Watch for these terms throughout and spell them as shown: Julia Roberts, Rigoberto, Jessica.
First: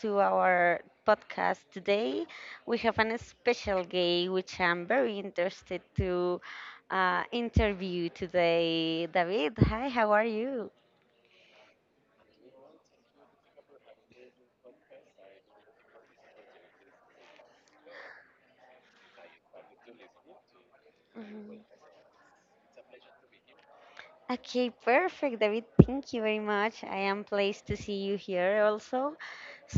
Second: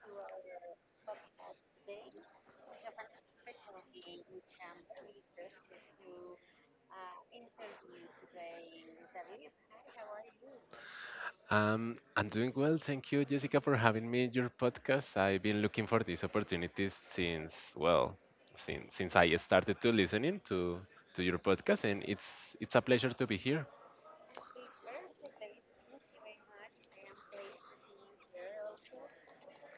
to our podcast today. We have an special guy which I'm very interested to interview today. David, hi, how are you? I'm doing well. Thank you, Jessica, for having me in your podcast. I've been looking for these opportunities since, well, since I started to listening to your Mhm. podcast, and it's a pleasure to be here. Okay, perfect, David. Thank you very much. I am pleased to see you here also.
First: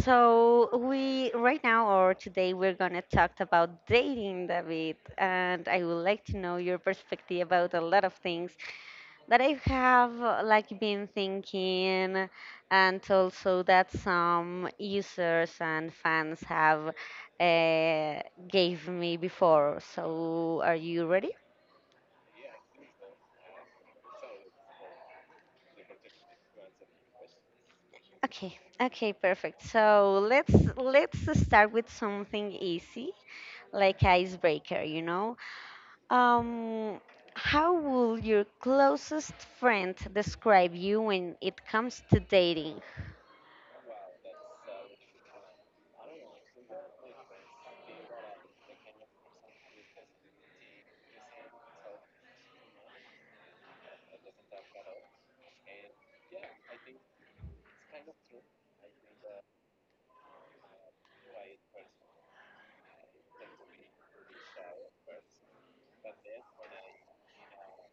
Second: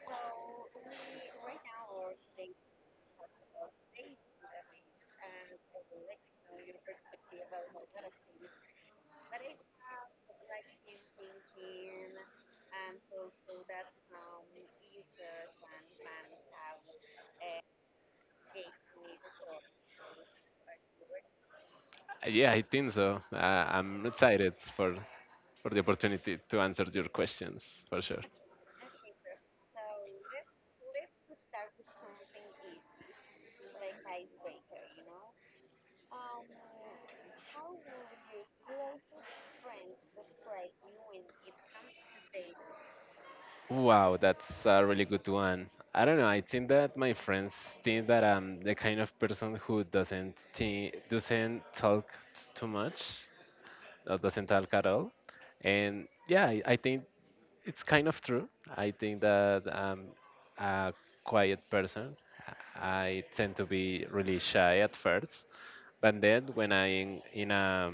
So we right now or today we're gonna talk about dating, David, and I would like to know your perspective about a lot of things. That I have like been thinking, and also that some users and fans have uh, gave me before. So are you ready? Yeah, I think so. I'm excited for the opportunity to answer your questions for sure. Okay, okay, perfect. So let's start with something easy, like icebreaker. Um, how will your closest friend describe you when it comes to dating? Wow, that's a really good one. I don't know. I think that my friends think that I'm the kind of person who doesn't think, doesn't talk too much. Doesn't talk at all. And yeah, I think it's kind of true. I think that I'm a quiet person. I tend to be really shy at first, but then when I in a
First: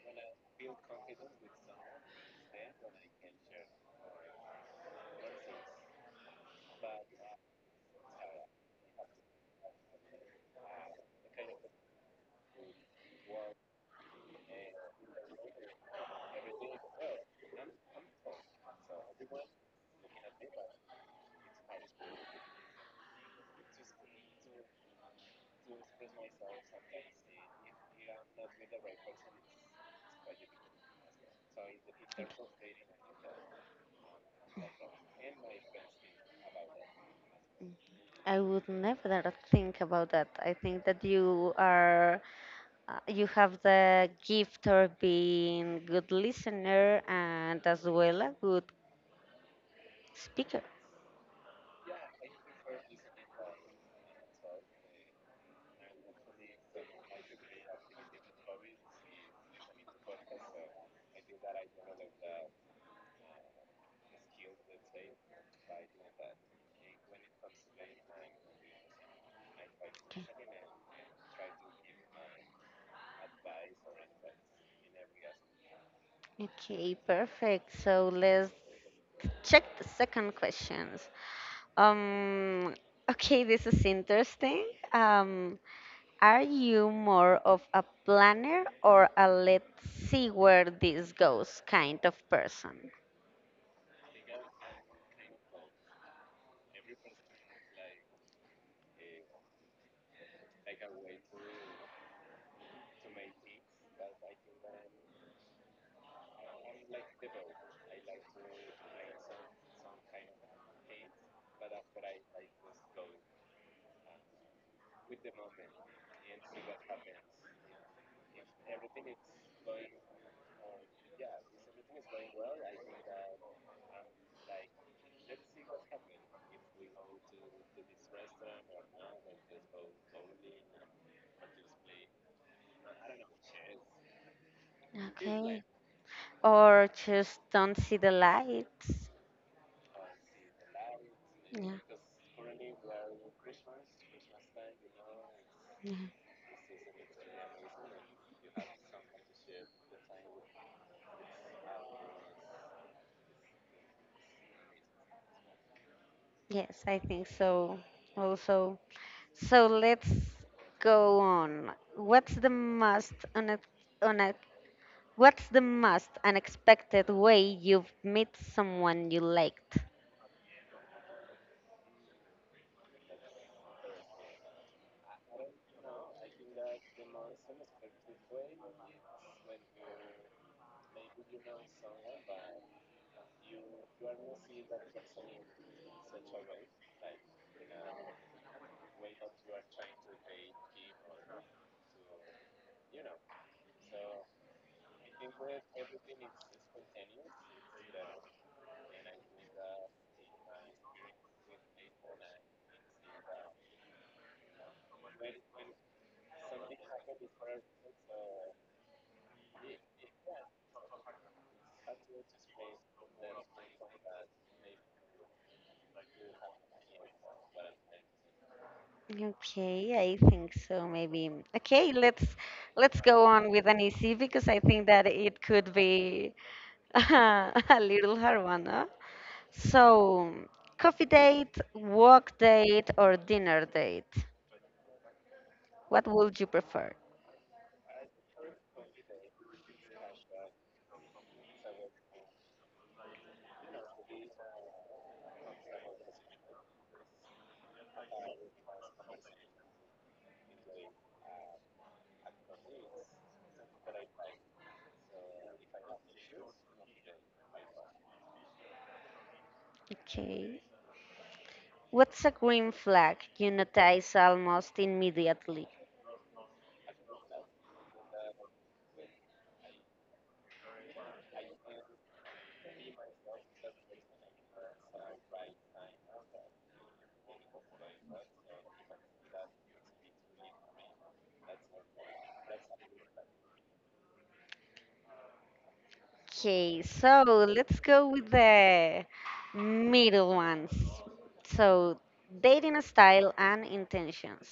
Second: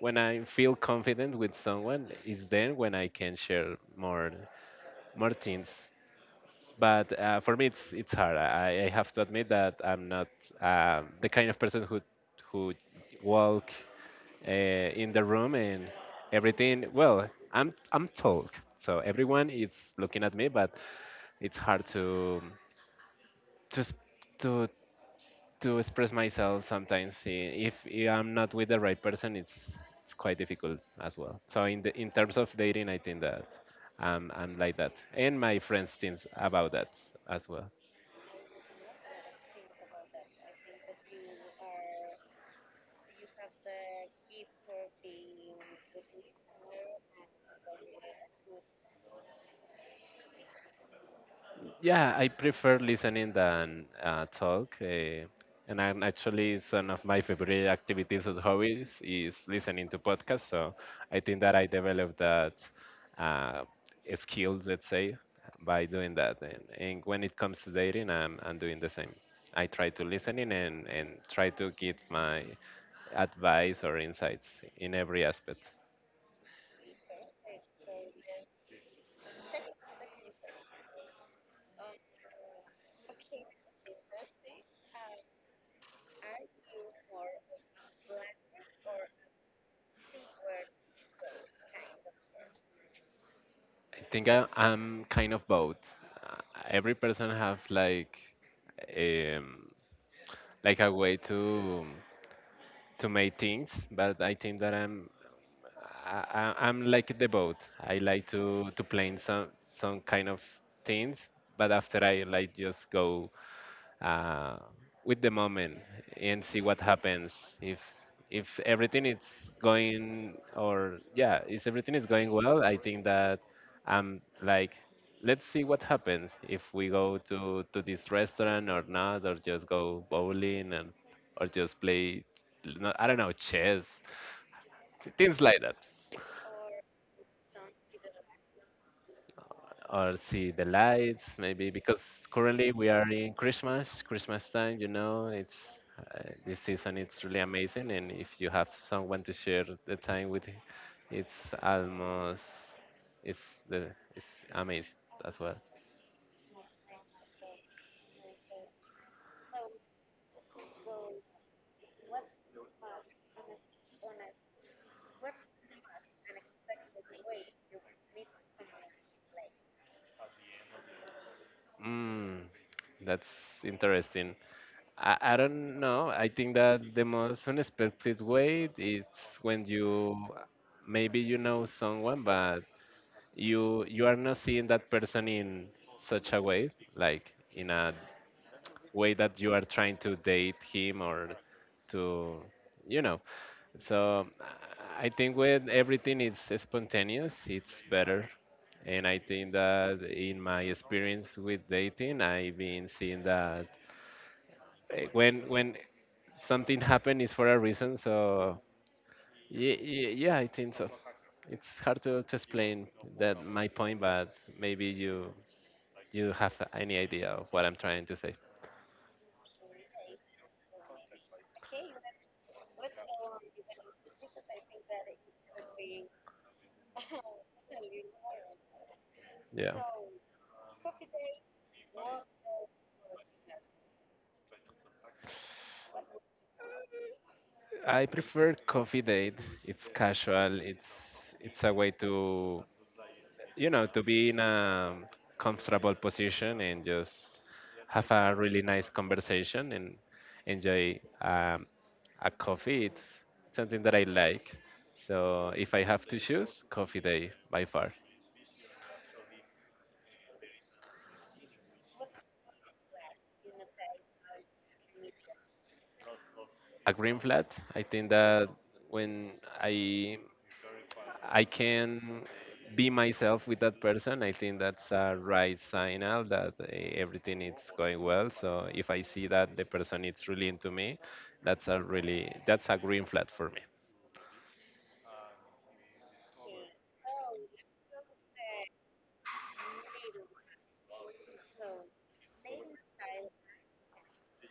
when I feel confident with someone, is then when I can share more things. But for me, it's hard. I have to admit that I'm not the kind of person who walk uh, in the room and everything. Well, I'm tall, so everyone is looking at me, but it's hard to s- to to express myself sometimes. If I am not with the right person, it's quite difficult as well. So in terms of dating, I think that I'm like that, and my friends think about that as well. I would never think about that. I think that you are, you have the gift of being good listener and as well a good speaker. Yeah, I prefer listening than talk. And I'm actually it's one of my favorite activities as hobbies is listening to podcasts. So I think that I developed that uh, skill, let's say, by doing that. And when it comes to dating, I'm doing the same. I try to listen in and try to get my advice or insights in every aspect. Okay, perfect. So let's check the second questions. Um, okay, this is interesting. Um, are you more of a planner or a let's see where this goes kind of person? I think I'm kind of both. Uh, Every person have um, like a way to make things, but I think that I, I'm like the boat. I like to play in some kind of things, but after I like just go uh, with the moment and see what happens if everything is going, or yeah, if everything is going well. I think that I'm like, let's see what happens if we go to this restaurant or not, or just go bowling, and or just play. No- I don't know, chess, things like Okay. that. Or just don't see the lights. Or see the lights, maybe, Yeah. because currently we are in Christmas time. It's Mhm. This season it's really amazing, and if you have someone to share the time with, it's almost it's the it's amazing as well. Yes, I think so also. So let's go on. What's the most une- what's the most unexpected way you've met someone you liked? mm, that's interesting. I don't know. I think that the most unexpected way it's when you, maybe you know someone, but you are not seeing that person in such a way, like in a way that you are trying to date him or to, you know so I think when everything is spontaneous, it's better. And I think that in my experience with dating, I've been seeing that when something happens is for a reason. So yeah, yeah, I think so. It's hard to explain that my point, but maybe you You have any idea of what I'm trying to say? Okay, I think so maybe. Okay, let's go on with an easy because I think that it could be a little hard one, huh? So, coffee date, walk date, or dinner date? What would you prefer? I prefer coffee date. It's casual. It's a way to, to be in a comfortable position, and just have a really nice conversation and enjoy a coffee. It's something that I like. So if I have to choose, coffee day by far. Okay. What's a green flag you notice almost immediately? A green flat. I think that when I I can be myself with that person, I think that's a right signal that everything is going well. So if I see that the person is really into me, that's a green flag for me. Okay, so let's go with the middle ones. So, dating style and intentions.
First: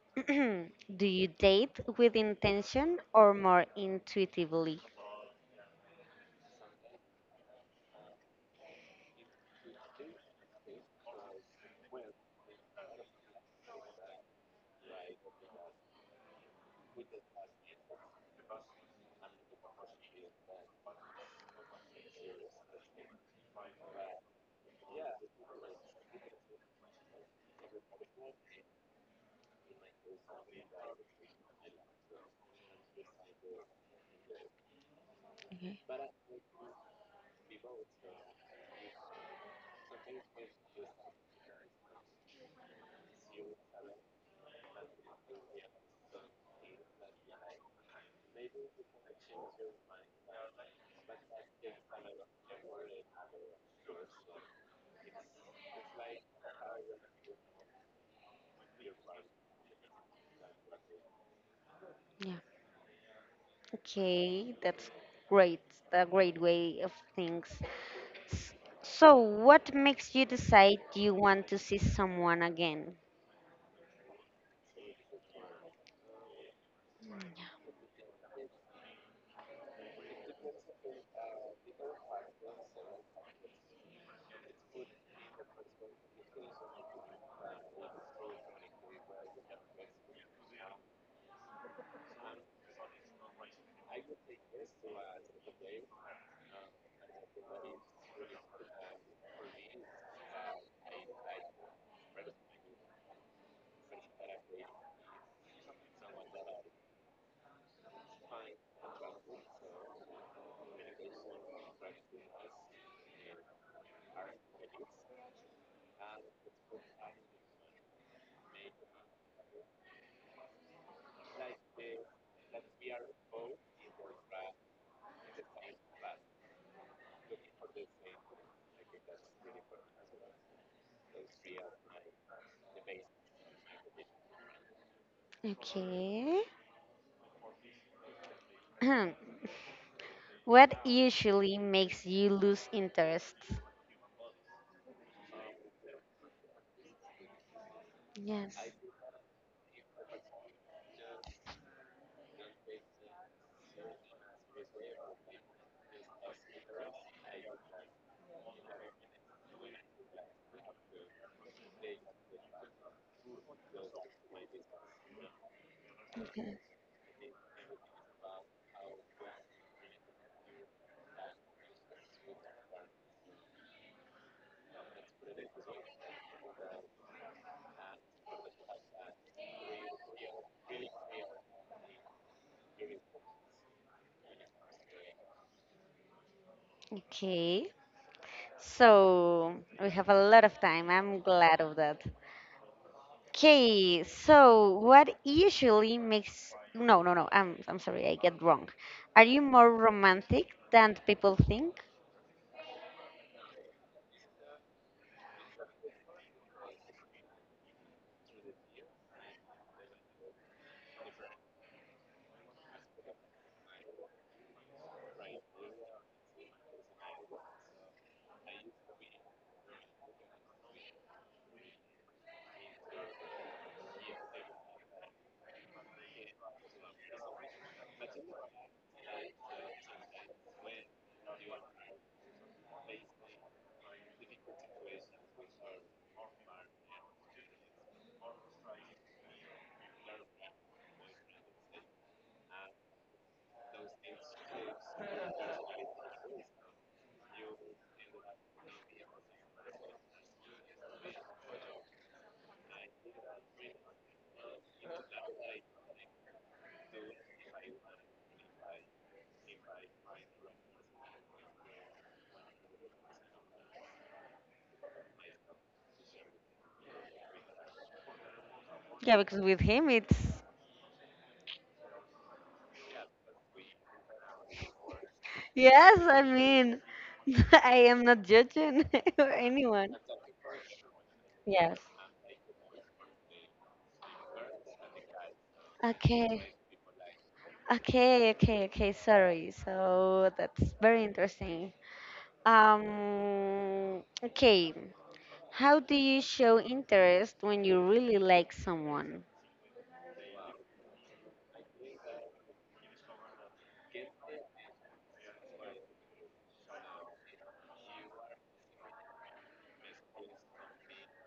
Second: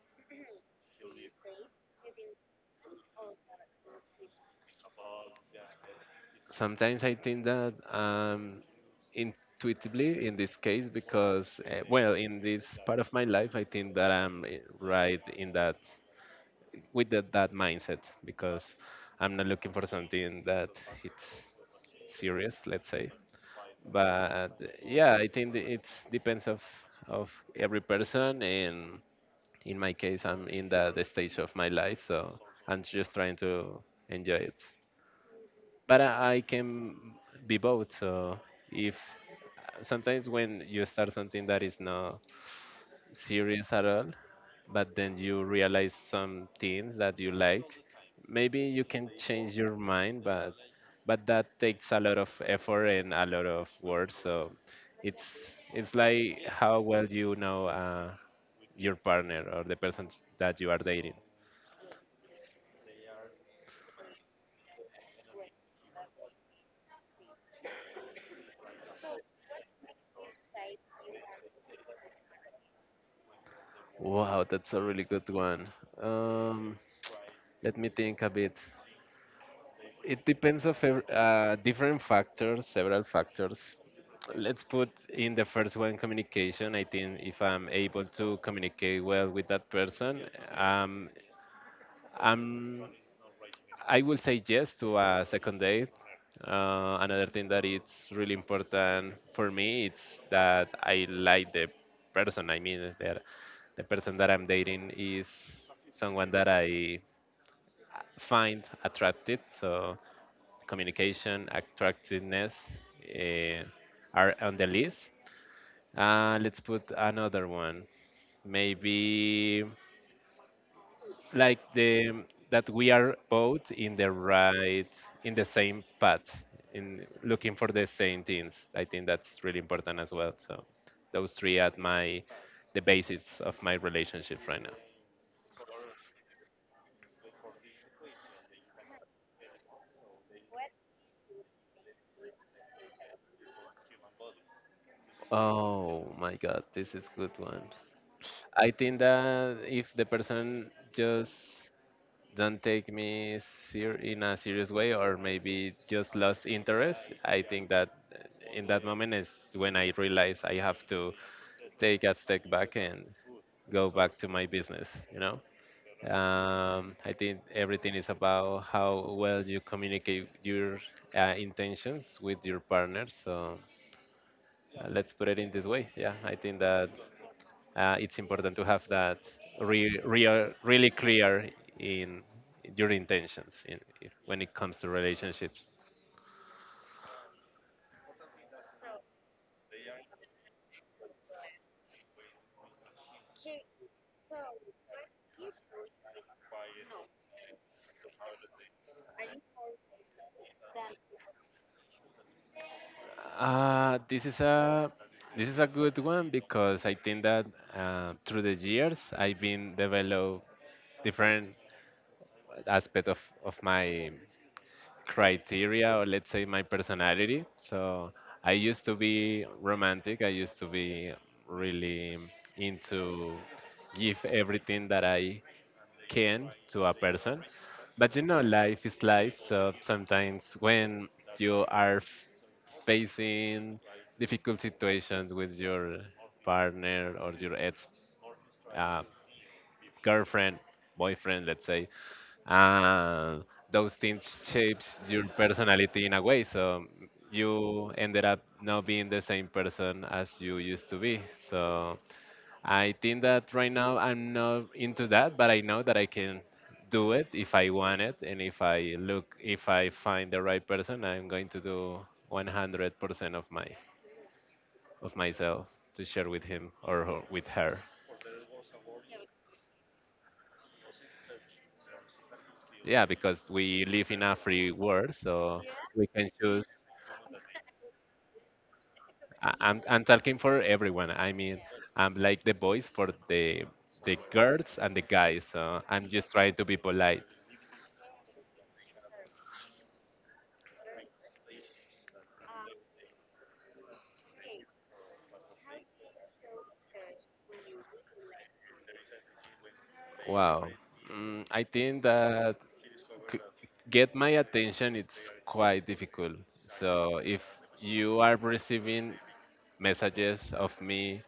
Do you date with intention or more intuitively? Sometimes I think that intuitively in this case, because well, in this part of my life, I think that I'm right in that with that mindset, because I'm not looking for something that it's serious, let's say, but uh, yeah, I think it depends of every person, and in my case, I'm in the stage of my life, so I'm just trying to enjoy it. Okay. But I can be both. So if, sometimes when you start something that is not serious at all, but then you realize some things that you like. Maybe you can change your mind, but that takes a lot of effort and a lot of work. So it's like how well you know your partner or the person that you are dating. Yeah. Okay, that's great. A great way of things. S- So, what makes you decide you want to see someone again? Wow, that's a really good one. Um, Let me think a bit. It depends of different factors, several factors. Let's put in the first one, communication. I think if I'm able to communicate well with that person, um, I'm, I will say yes to a second date. Another thing that it's really important for me it's that I like the person. I mean, that the person that I'm dating is someone that I find attractive. So communication, attractiveness, eh, are on the list. Let's put another one. Maybe like the that we are both in the right, in the same path, in looking for the same things. I think that's really important as well. So those three are my the basis of my relationship right now. Okay. What usually makes you lose interest? Oh my god, this is good one. Yes. I think that if the person just don't take me in a serious way, or maybe just lost interest, I think that in that moment is when I realize I have to take a step back and go back to my business you know Okay. I think everything is about how well you communicate your intentions with your partner. So let's put it in this way. Yeah, I think that it's important to have that really clear in your intentions, in, if, when it comes to relationships. Okay. So, we have a lot of time. I'm glad of that. Okay, so what usually makes no. I'm sorry. I get wrong. Are you more romantic than people think? This is a good one, because I think that through the years I've been develop different aspect of my criteria, or let's say my personality. So I used to be romantic. I used to be really into give everything that I can to a person. But you know, life is life. So sometimes when you are facing difficult situations with your partner or your ex uh, girlfriend, boyfriend, let's say, uh, those things shapes your personality in a way. So you ended up not being the same person as you used to be. So I think that right now I'm not into that, but I know that I can do it if I want it, and if I find the right person, I'm going to do 100% of myself to share with him with her. Yeah, because with him it's Yeah, because we live in a free world, so yes, we I can choose. mean, I am not judging I- I'm anyone. I'm talking for everyone. I mean, Yes. I'm like the voice for the girls and the guys. So I'm just trying Okay. to be polite. Okay. Sorry. So that's very interesting. Okay. How do you show interest when you really like someone? Wow. I think that c- get my attention it's quite difficult. So if you are receiving messages of me,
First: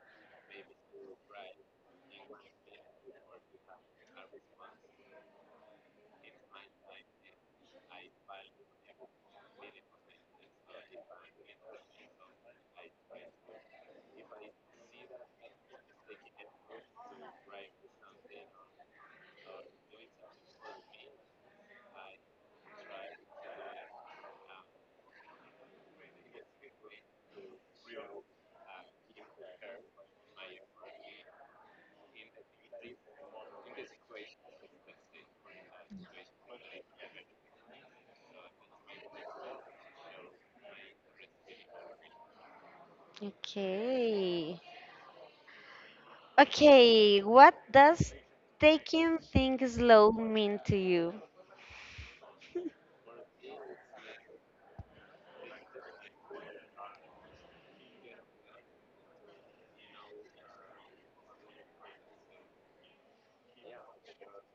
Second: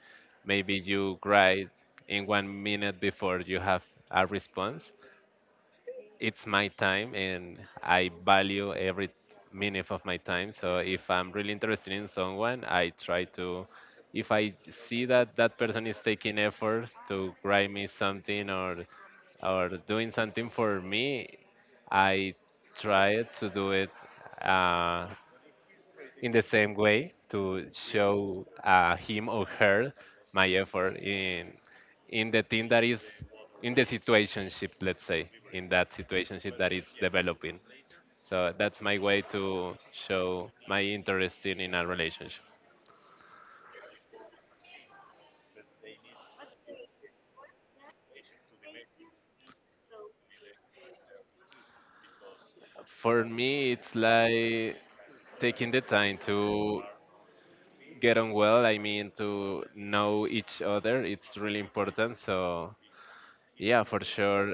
maybe you write in 1 minute before you have a response. It's my time, and I value every minute of my time. So if I'm really interested in someone, I try to, if I see that that person is taking efforts to write me something, or doing something for me, I try to do it uh, in the same way, to show him or her my effort in the team that is in the situationship, let's say, in that situationship that it's developing. So that's my way to show my interest in a relationship. Okay. Okay, what does taking things slow mean to you? For me, it's like taking the time to get on well, I mean, to know each other, it's really important, so. Yeah, for sure.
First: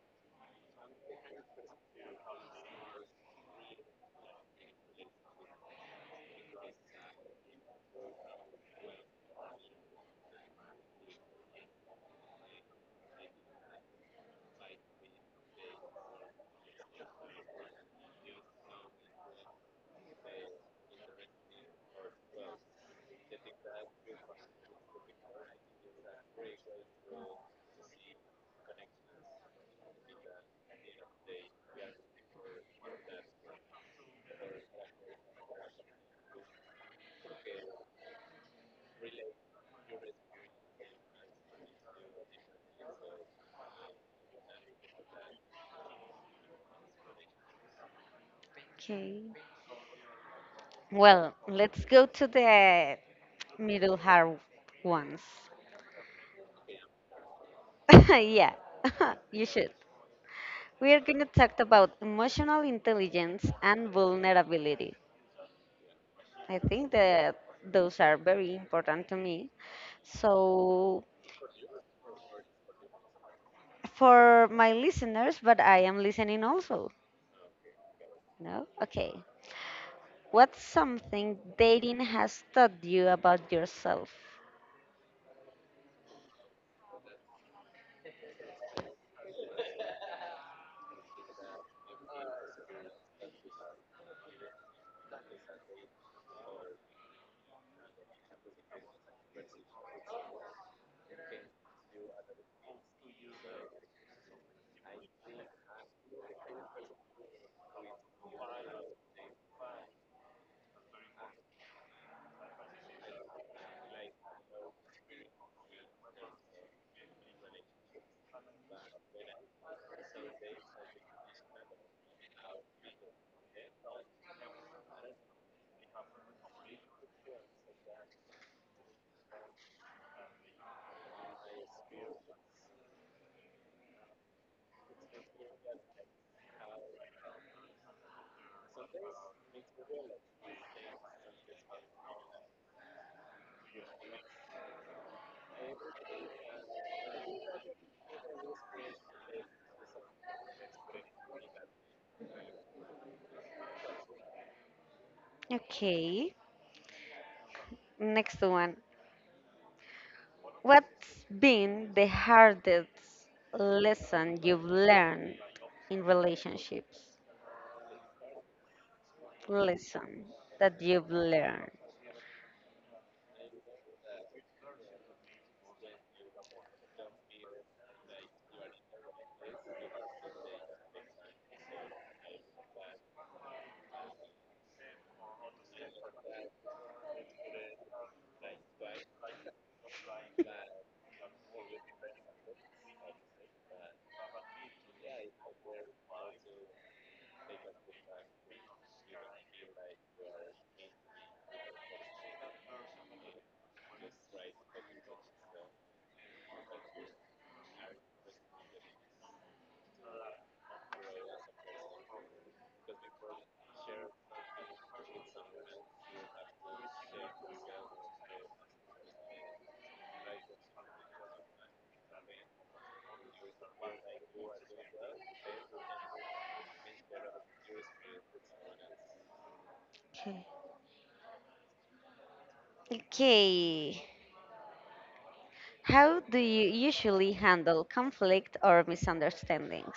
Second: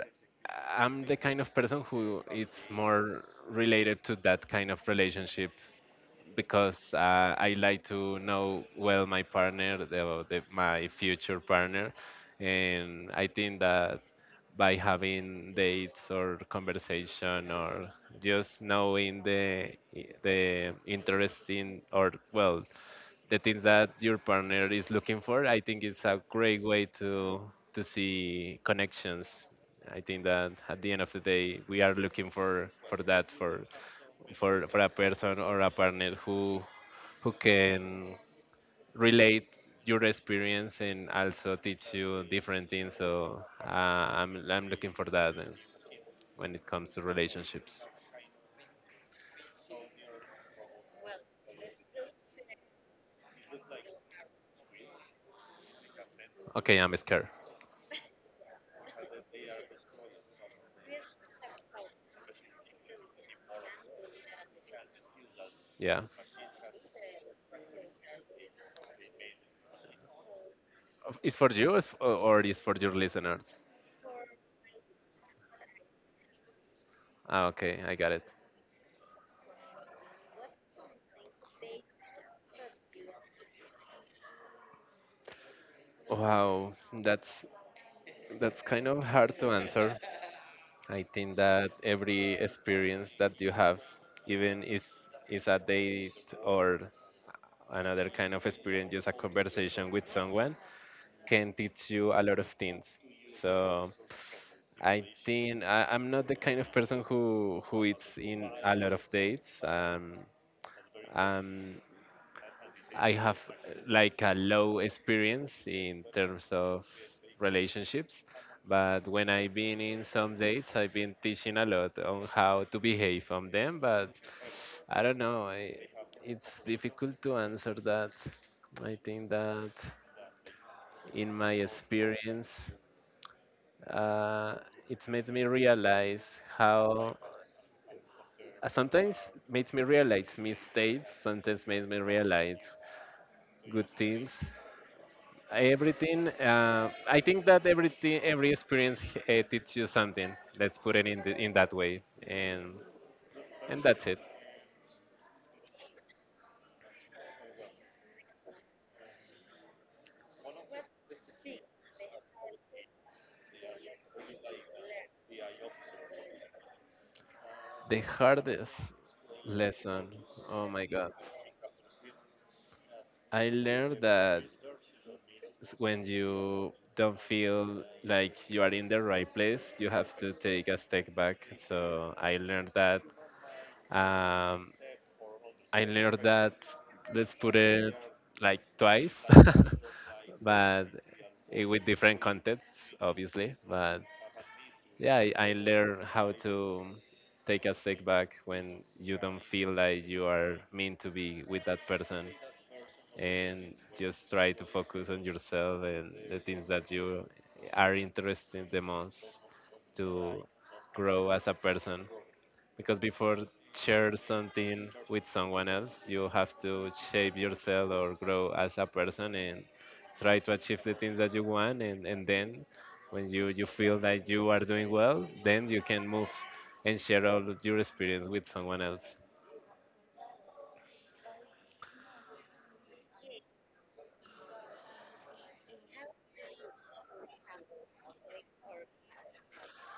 I'm the kind of person who it's more related to that kind of relationship, because I like to know well my partner, my future partner, and I think that by having dates or conversation, or just knowing the interesting, or well, the things that your partner is looking for. I think it's a great way to see connections. I think that at the end of the day, we are looking for that for a person or a partner who can relate your experience and also teach you different things. So I'm looking for that when it comes to relationships. Okay. Well, let's go to the middle hard ones. Okay, I'm scared. Yeah, you should. We are going to talk about emotional intelligence and vulnerability. Yeah, I think that those are very important to me. So, it's for you, or it's or it's for your listeners. for my listeners, but I am listening also. Ah, okay, I got it. No? Okay. What's something dating has taught you about yourself? Wow, that's that's kind of hard to answer. I think that every experience that you have, even if it's a date or another kind of experience, just a conversation with someone, can teach you a lot of things. So I think I'm not the kind of person who is in a lot of dates. Um, I have like a low experience in terms of relationships, but when I've been in some dates, I've been teaching a lot on how to behave on them. But I don't know, it's difficult to answer that. I think that in my experience, uh, it made me realize how sometimes makes me realize mistakes, sometimes makes me realize good things. Everything. I think that everything, every experience teaches you something. Let's put it in that way, and that's it. Okay. Next one. What's been the hardest lesson you've learned in relationships? The hardest lesson. Lesson Oh that my God. you've learned. I learned that when you don't feel like you are in the right place, you have to take a step back. So I learned that. Um, I learned that, let's put it like twice, but with different contexts, obviously. But yeah, I learned how to take a step back when you don't feel like you are meant to be with that person and just try to focus on yourself and the things that you are interested the most to grow as a person, because before share something with someone else you have to shape yourself or grow as a person, and try to achieve the things that you want, and then when you feel that you are doing well, then you can move and share all of your experience with someone else. Okay. Okay. How do you usually handle conflict or misunderstandings?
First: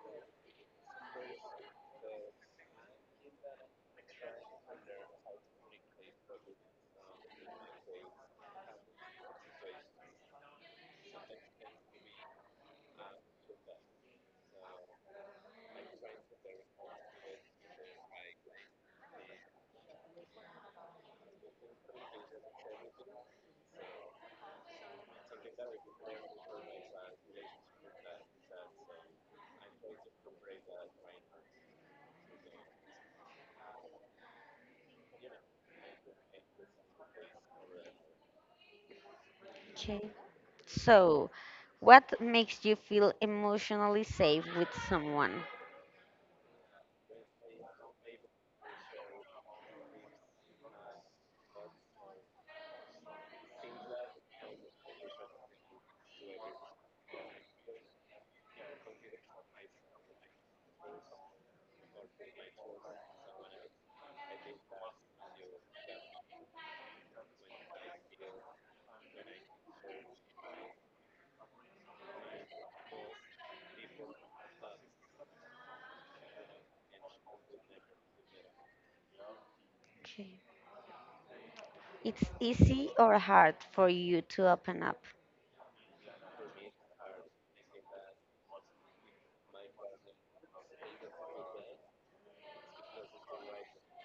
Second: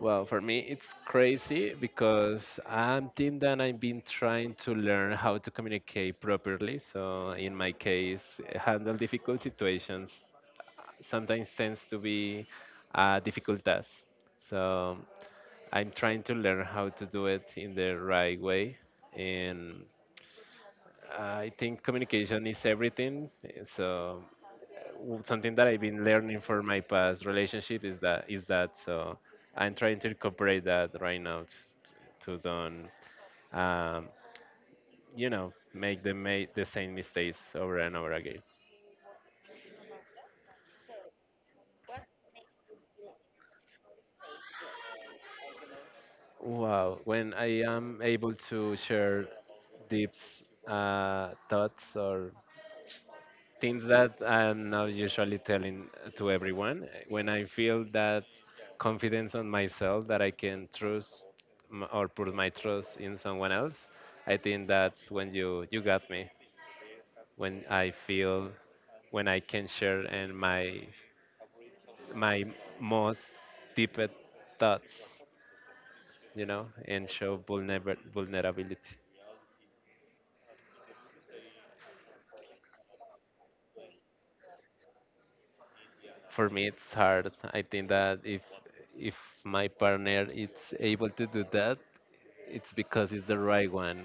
Well, for me it's crazy because I'm think that I've been trying to learn how to communicate properly, so in my case handle difficult situations sometimes tends to be a difficult task. So I'm trying to learn how to do it in the right way. And I think communication is everything. So something that I've been learning for my past relationship is that so I'm trying to incorporate that right now to don't um, make the same mistakes over and over again. Okay. So, what makes you feel emotionally safe with someone? Wow, when I am able to share deep thoughts or things that I'm not usually telling to everyone. When I feel that confidence on myself that I can trust or put my trust in someone else, I think that's when you got me. When I feel when I can share and my most deepest thoughts, you know, and show vulnerability. Okay. It's easy or hard for you to open up? For me, it's hard. I think that if my partner is able to do that, it's because it's the right one,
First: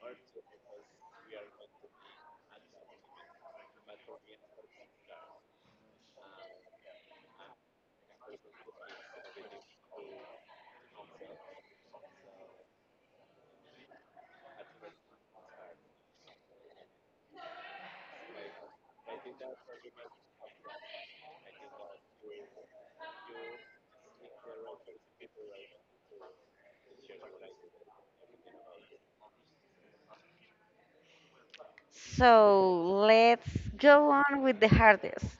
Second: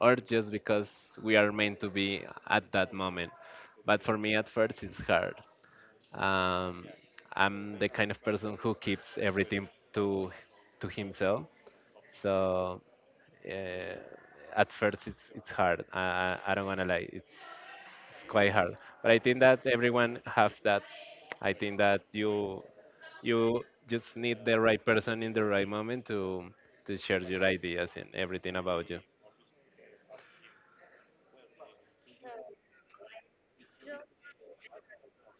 or just because we are meant to be at that moment. But for me, at first, it's hard. Um, I'm the kind of person who keeps everything to himself. So uh, at first, it's hard. I don't wanna lie. It's quite hard. But I think that everyone have that. I think that you just need the right person in the right moment to share your ideas and everything about you. So let's go on with the hardest.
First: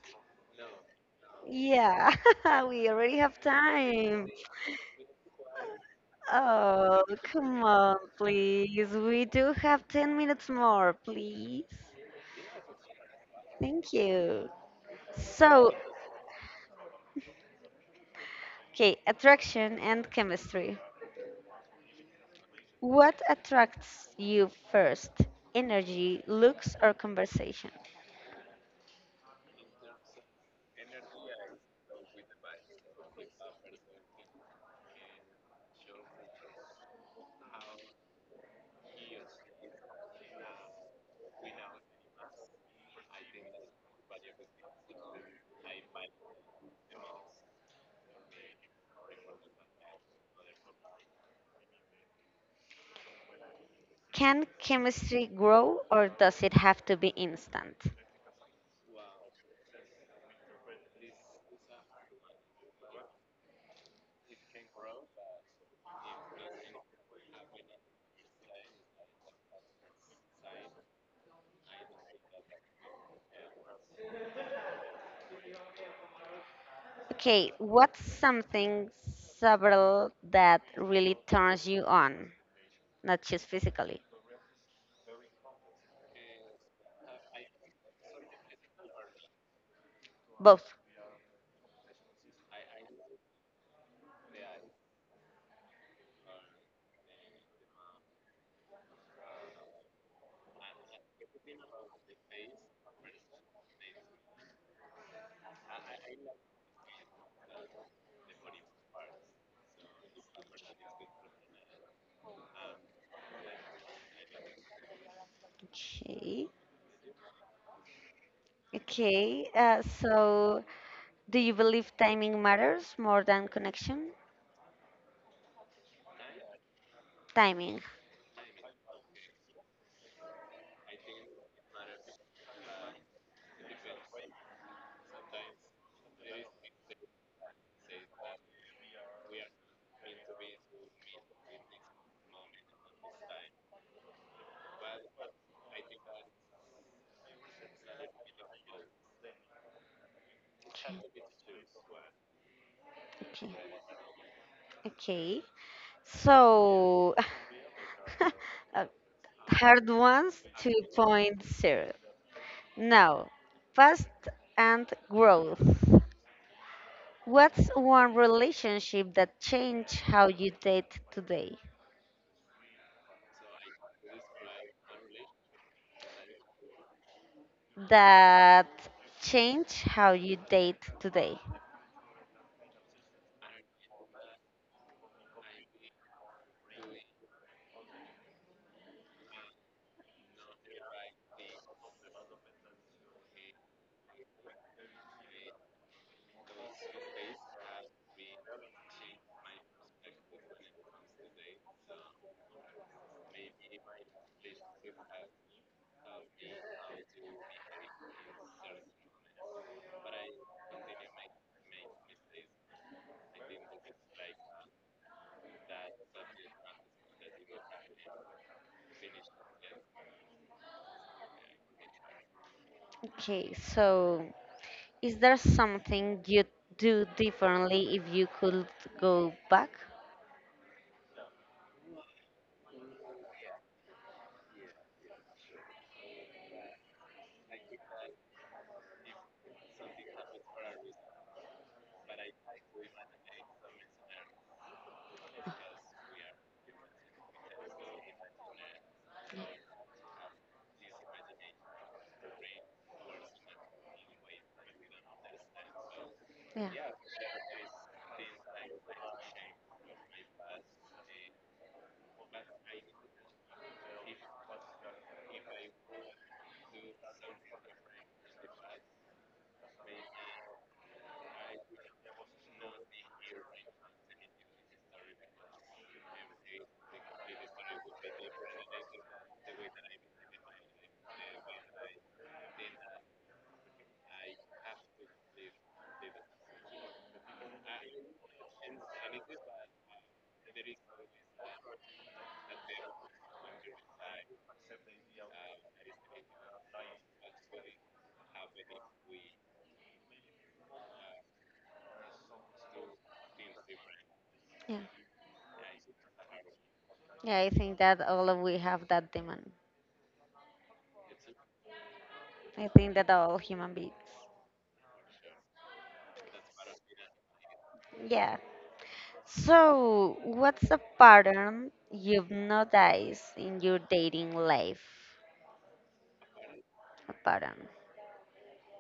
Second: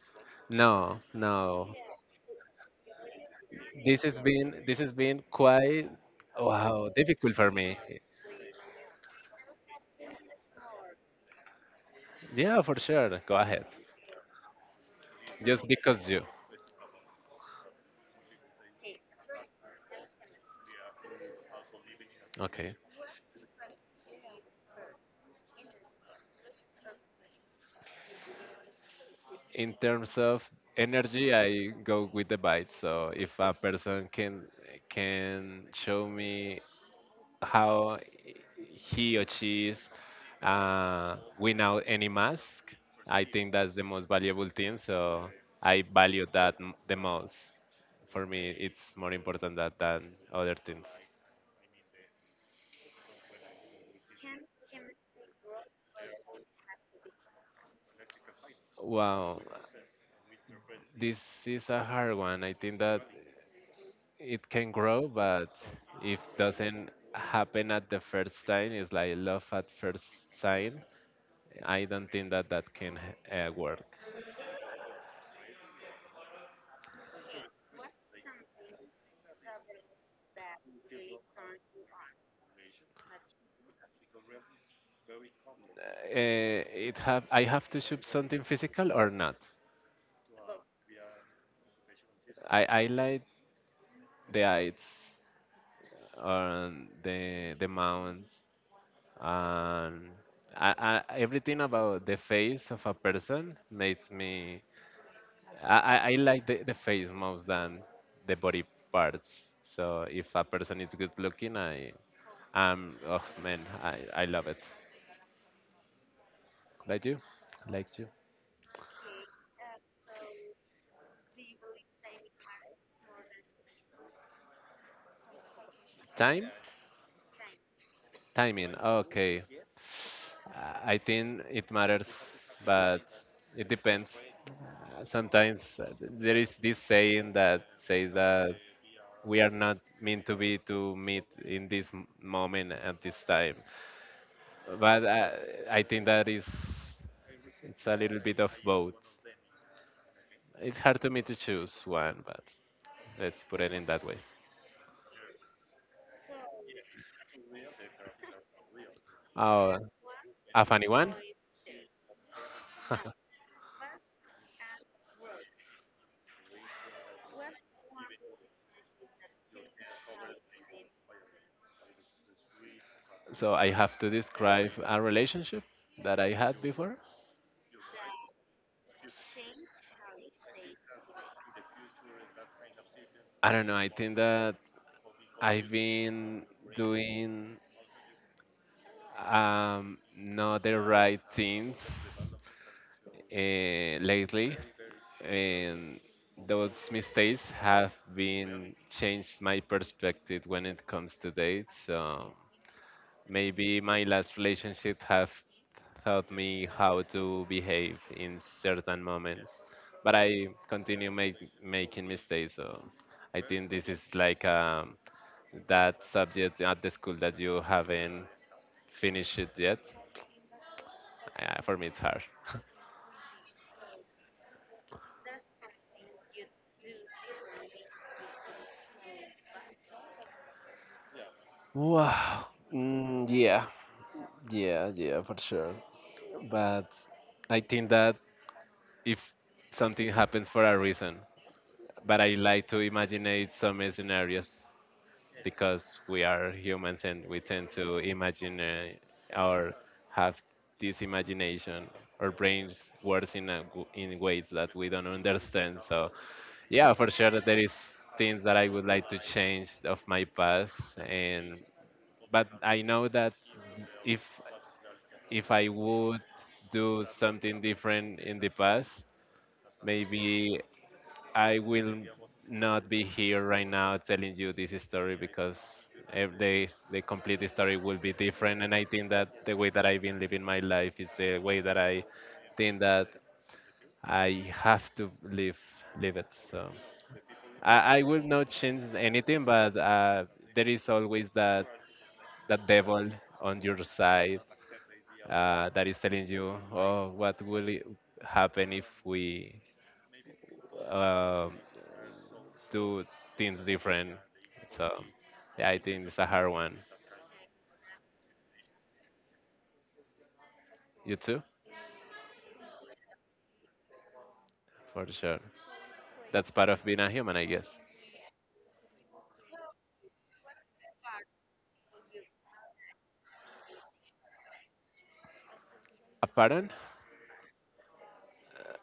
No, no. Yeah, we already have time. This has been quite wow Oh, difficult for come me. on, please. We do have 10 minutes more, please. Yeah, for sure. Go ahead. Thank you. Just So, because you. okay, attraction and chemistry. Okay. What attracts you first? Energy, looks, or conversation? In terms of energy, I go with the bite. So if a person can show me how he or she is without any mask. I think that's the most valuable thing. So I value that the most. For me, it's more important that than other things. Can chemistry grow or does it have to be instant? Wow, this is a hard one. I think that it can grow, but if doesn't happen at the first time, it's like love at first sight. I don't think that that can work. Okay, what's something several that really turns you on? Not just physically, Uh, it have I have to shoot something physical or not? both. I like the heights on the mountains and everything about the face of a person makes me I like the face most than the body parts. So if a person is good looking, I am, oh man, I love it. Okay. Like you, like you. Okay. So, do you believe timing matters more than connection? Time, Timing. timing. Okay. I think it matters, but it depends. Sometimes there is this saying that says that we are not meant to be to meet in this moment at this time. But I think that is it's a little bit of both. It's hard to me to Okay. choose one, but let's put it Okay. in that way. Okay. So, uh, Uh, hard ones a two funny one. point zero. Now, past and growth. What's one relationship that changed how you date today? So I have to describe a relationship that I had before. That changed how you date today. I don't know. I think that I've been doing not the right things lately, and those mistakes have been changed my perspective when it comes to dates. So maybe my last relationship have taught me how to behave in certain moments, but making mistakes. So I think this is like a that subject at the school that you haven't finished it yet? For me, it's hard. Okay, so is there something you'd do differently if you could go back? Wow. Yeah, yeah, yeah, for sure. But I think that if something happens for a reason, but I like to imagine it some scenarios because we are humans and we tend to imagine or have this imagination. Our brains works in a, in ways that we don't understand. So Yeah, yeah, for sure that there is things that I would like to change of my past, and but I know that if if I would do something different in the past, maybe I will not be here right now telling you this story, because if they, the complete story will be different, and I think that the way that I've been living my life is the way that I think that I have to live it. So I will not change anything, but there is always that devil on your side that is telling you, oh, what will it happen if we uh, do things different? yeah, So, yeah, I think it's a hard one. yeah. I think that all of we have that demand. You too, I think that all human beings. for sure. That's part of being a human, I guess. Yeah. So, what's a pattern you've noticed in your dating life? A pattern? A pattern.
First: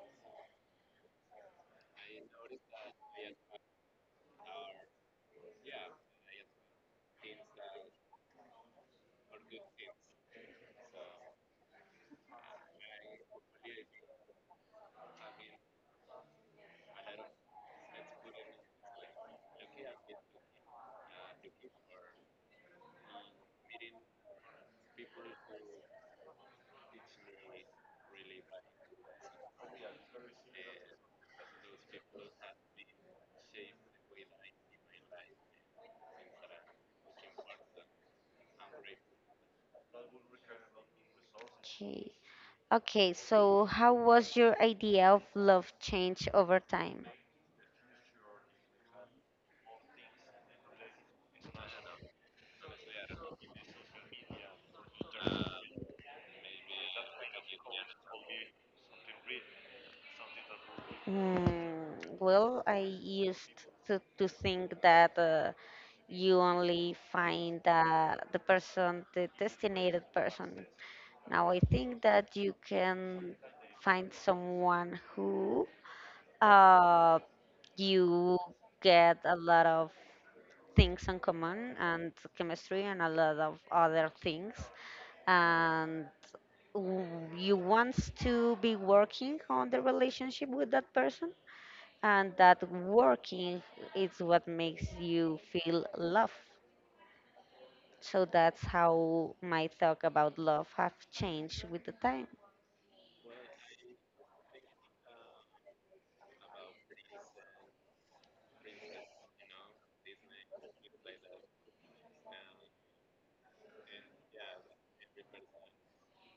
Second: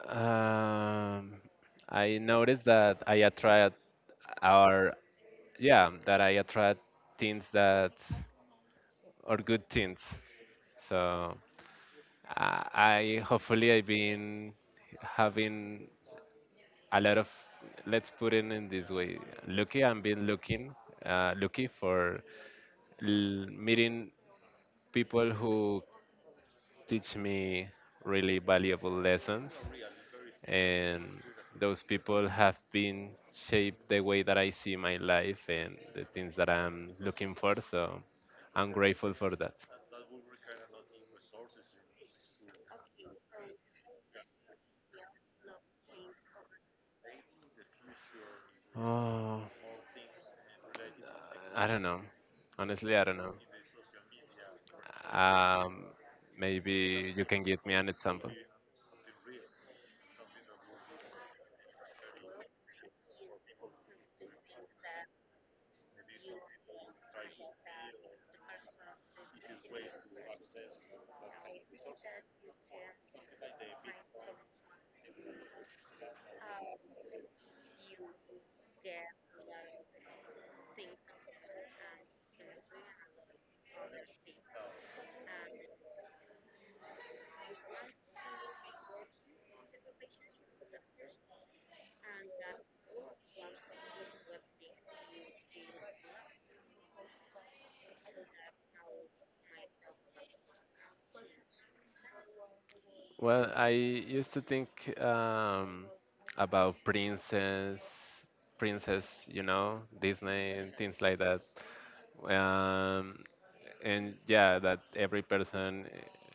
Um, I noticed that I attract, or yeah, that I attract things that or good things. So I hopefully I've been having a lot of, let's put it in this way, lucky I've been looking lucky for meeting people who teach me really valuable lessons, and those people have been shaped the way that I see my life and the things that I'm looking for, so I'm grateful for that. Okay. Okay. So, how was your idea of love change over time? Oh. I don't know. Honestly, I don't know. Um, maybe you can give me an example. Mm, well, I used to think that you only find the person, the designated person. Now I think that you can find someone who uh, you get a lot of things in common and chemistry and a lot of other things and w- you want to be working on the relationship with that person and that working is what makes you feel love. So that's how my thought about love have changed with the time. Well, I used to think um, about princess, you know, Disney and things like that. Um, and yeah, that every person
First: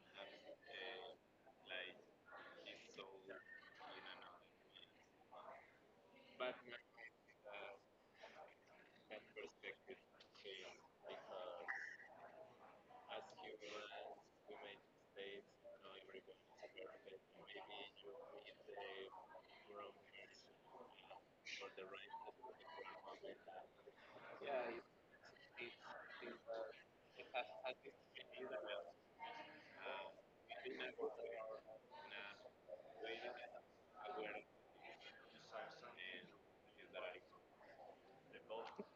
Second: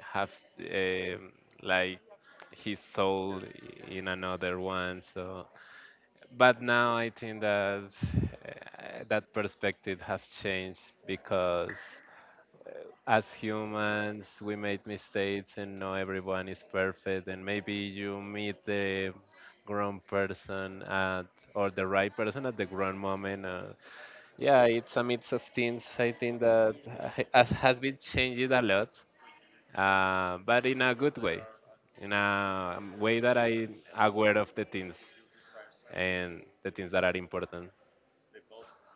has um like his soul in another one. So but now I think that that perspective has changed because as humans we make mistakes and not everyone is perfect, and maybe you meet the wrong person at or the right person at the wrong moment. Yeah, it's a mix of things. I think that has been changed a lot, but in a good way, in a way that I aware of the things and the things that are important.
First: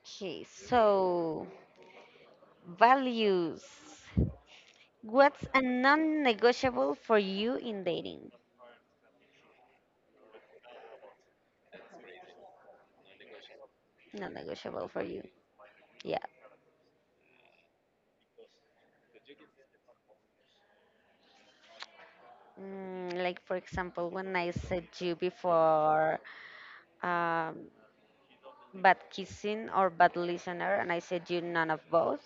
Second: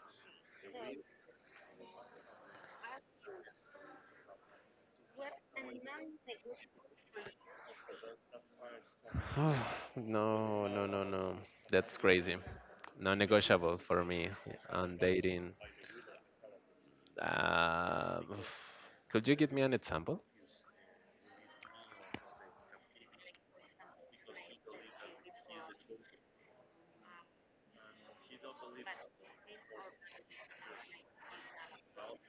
Okay, so values. What's a non-negotiable for you in dating? no, no, no, no. That's crazy. Non-negotiable for me Non-negotiable on for you. dating. Yeah. Uh, could you give me an example? Mm, like for example, when I said you before, um, bad kissing or bad listener, and I said you none of both.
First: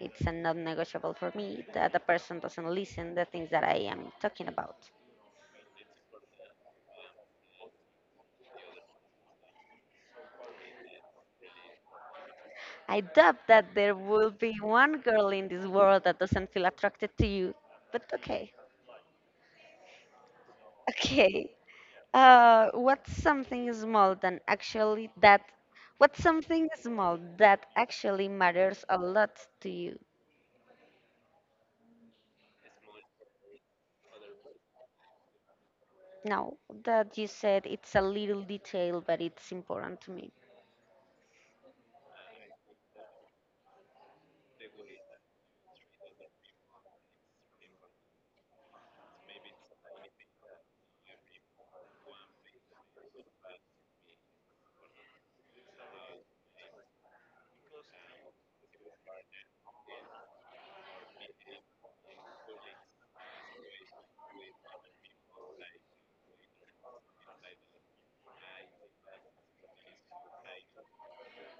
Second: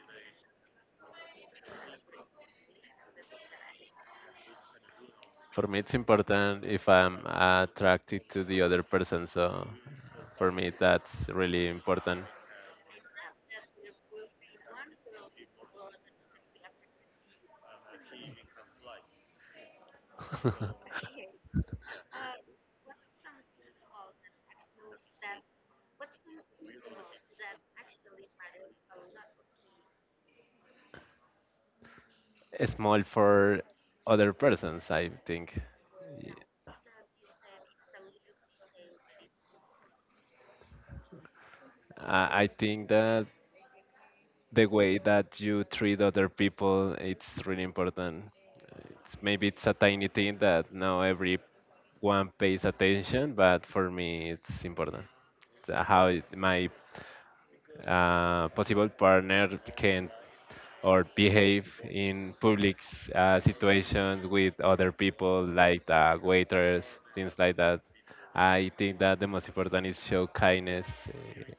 It's a non negotiable for me that the person doesn't listen the things that I am talking about. For me, it's important if I'm attracted to the other person. So for me, that's really important. I doubt that there will be one girl in this world that doesn't feel attracted to you, but okay. Okay. What's something small than actually that? What's something small that actually matters a lot to you? Small for other persons, I think. No, that you said it's a little detail, but it's important to me. I think that the way that you treat other people, it's really important. It's, maybe it's a tiny thing that now every one pays attention, but for me, it's important my possible partner can or behave in public situations with other people, like the waiters, things like that. I think that the most important is show kindness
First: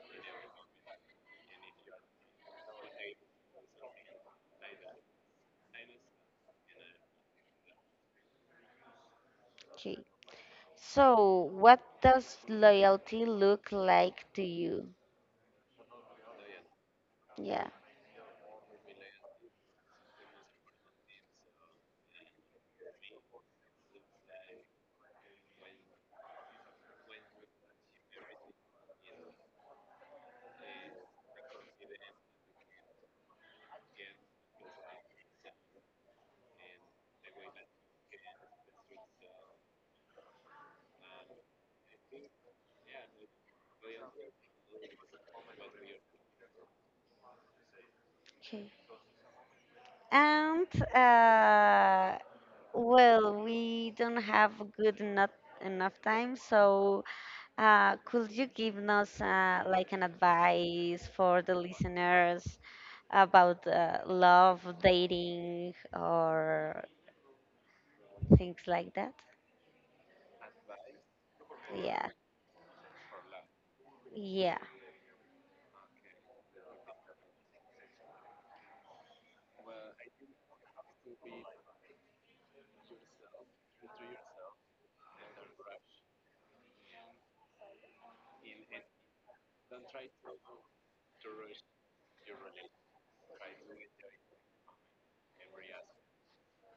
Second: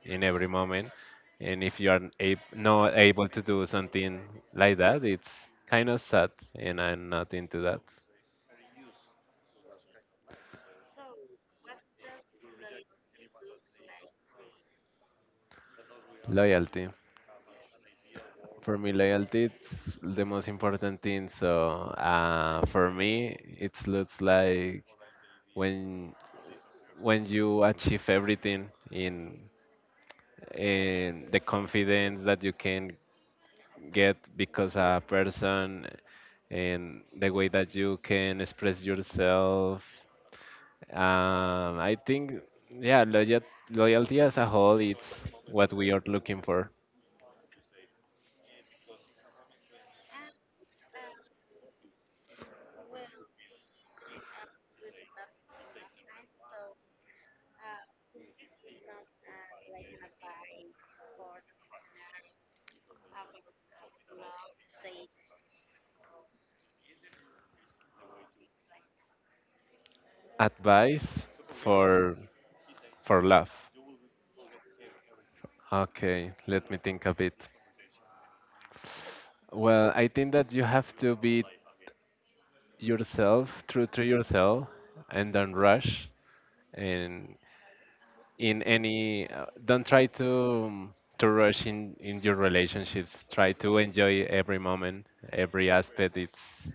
in every moment. And if you are not able to do something like that, it's kind of sad, and I'm not into that. Okay. So, what does loyalty look like to you? Loyalty. Yeah. For me, loyalty is the most important thing. So for me, it looks like when when you achieve everything in the confidence that you can get because a person and the way that you can express yourself. I think yeah, loyalty as a whole, it's what we are looking for. Okay. And uh, well, we don't have good not enough time, so could you give us like an advice for the listeners about love, dating, or things like that? Advice Yeah. for for love. Yeah. Okay, let me think a bit. Well, I think that you have to be yourself, true to yourself, and don't rush. And in any, don't try to rush in your relationships. Try to enjoy every moment, every aspect. It's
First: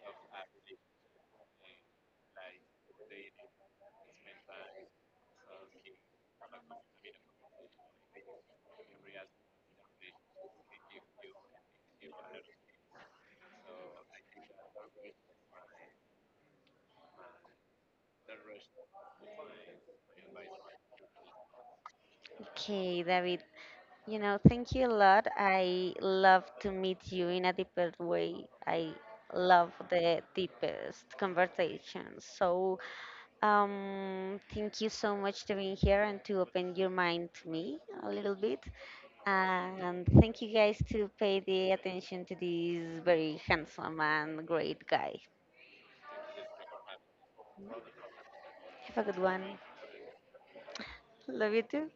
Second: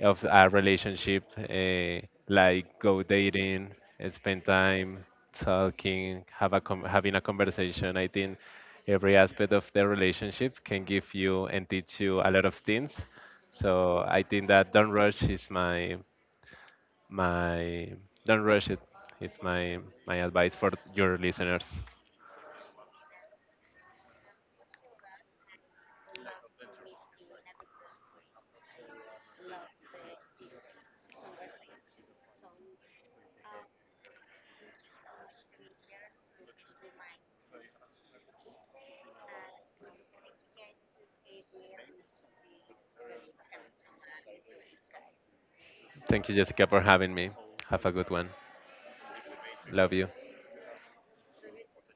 of a relationship, like go dating, spend time talking, have a having a conversation. I think every aspect of the relationship can give you and teach you a lot of things. So I think that don't rush is my don't rush it. It's my advice for your listeners. Okay, David. You know, thank you a lot. I love to meet you in a deeper way. I love the deepest conversations. So, thank you so much to being here and to open your mind to me a little bit. And thank you guys to pay the attention to this very handsome and great guy. Thank you, Jessica, for having me. Have a good one. Have a good one. Love you. Love you too.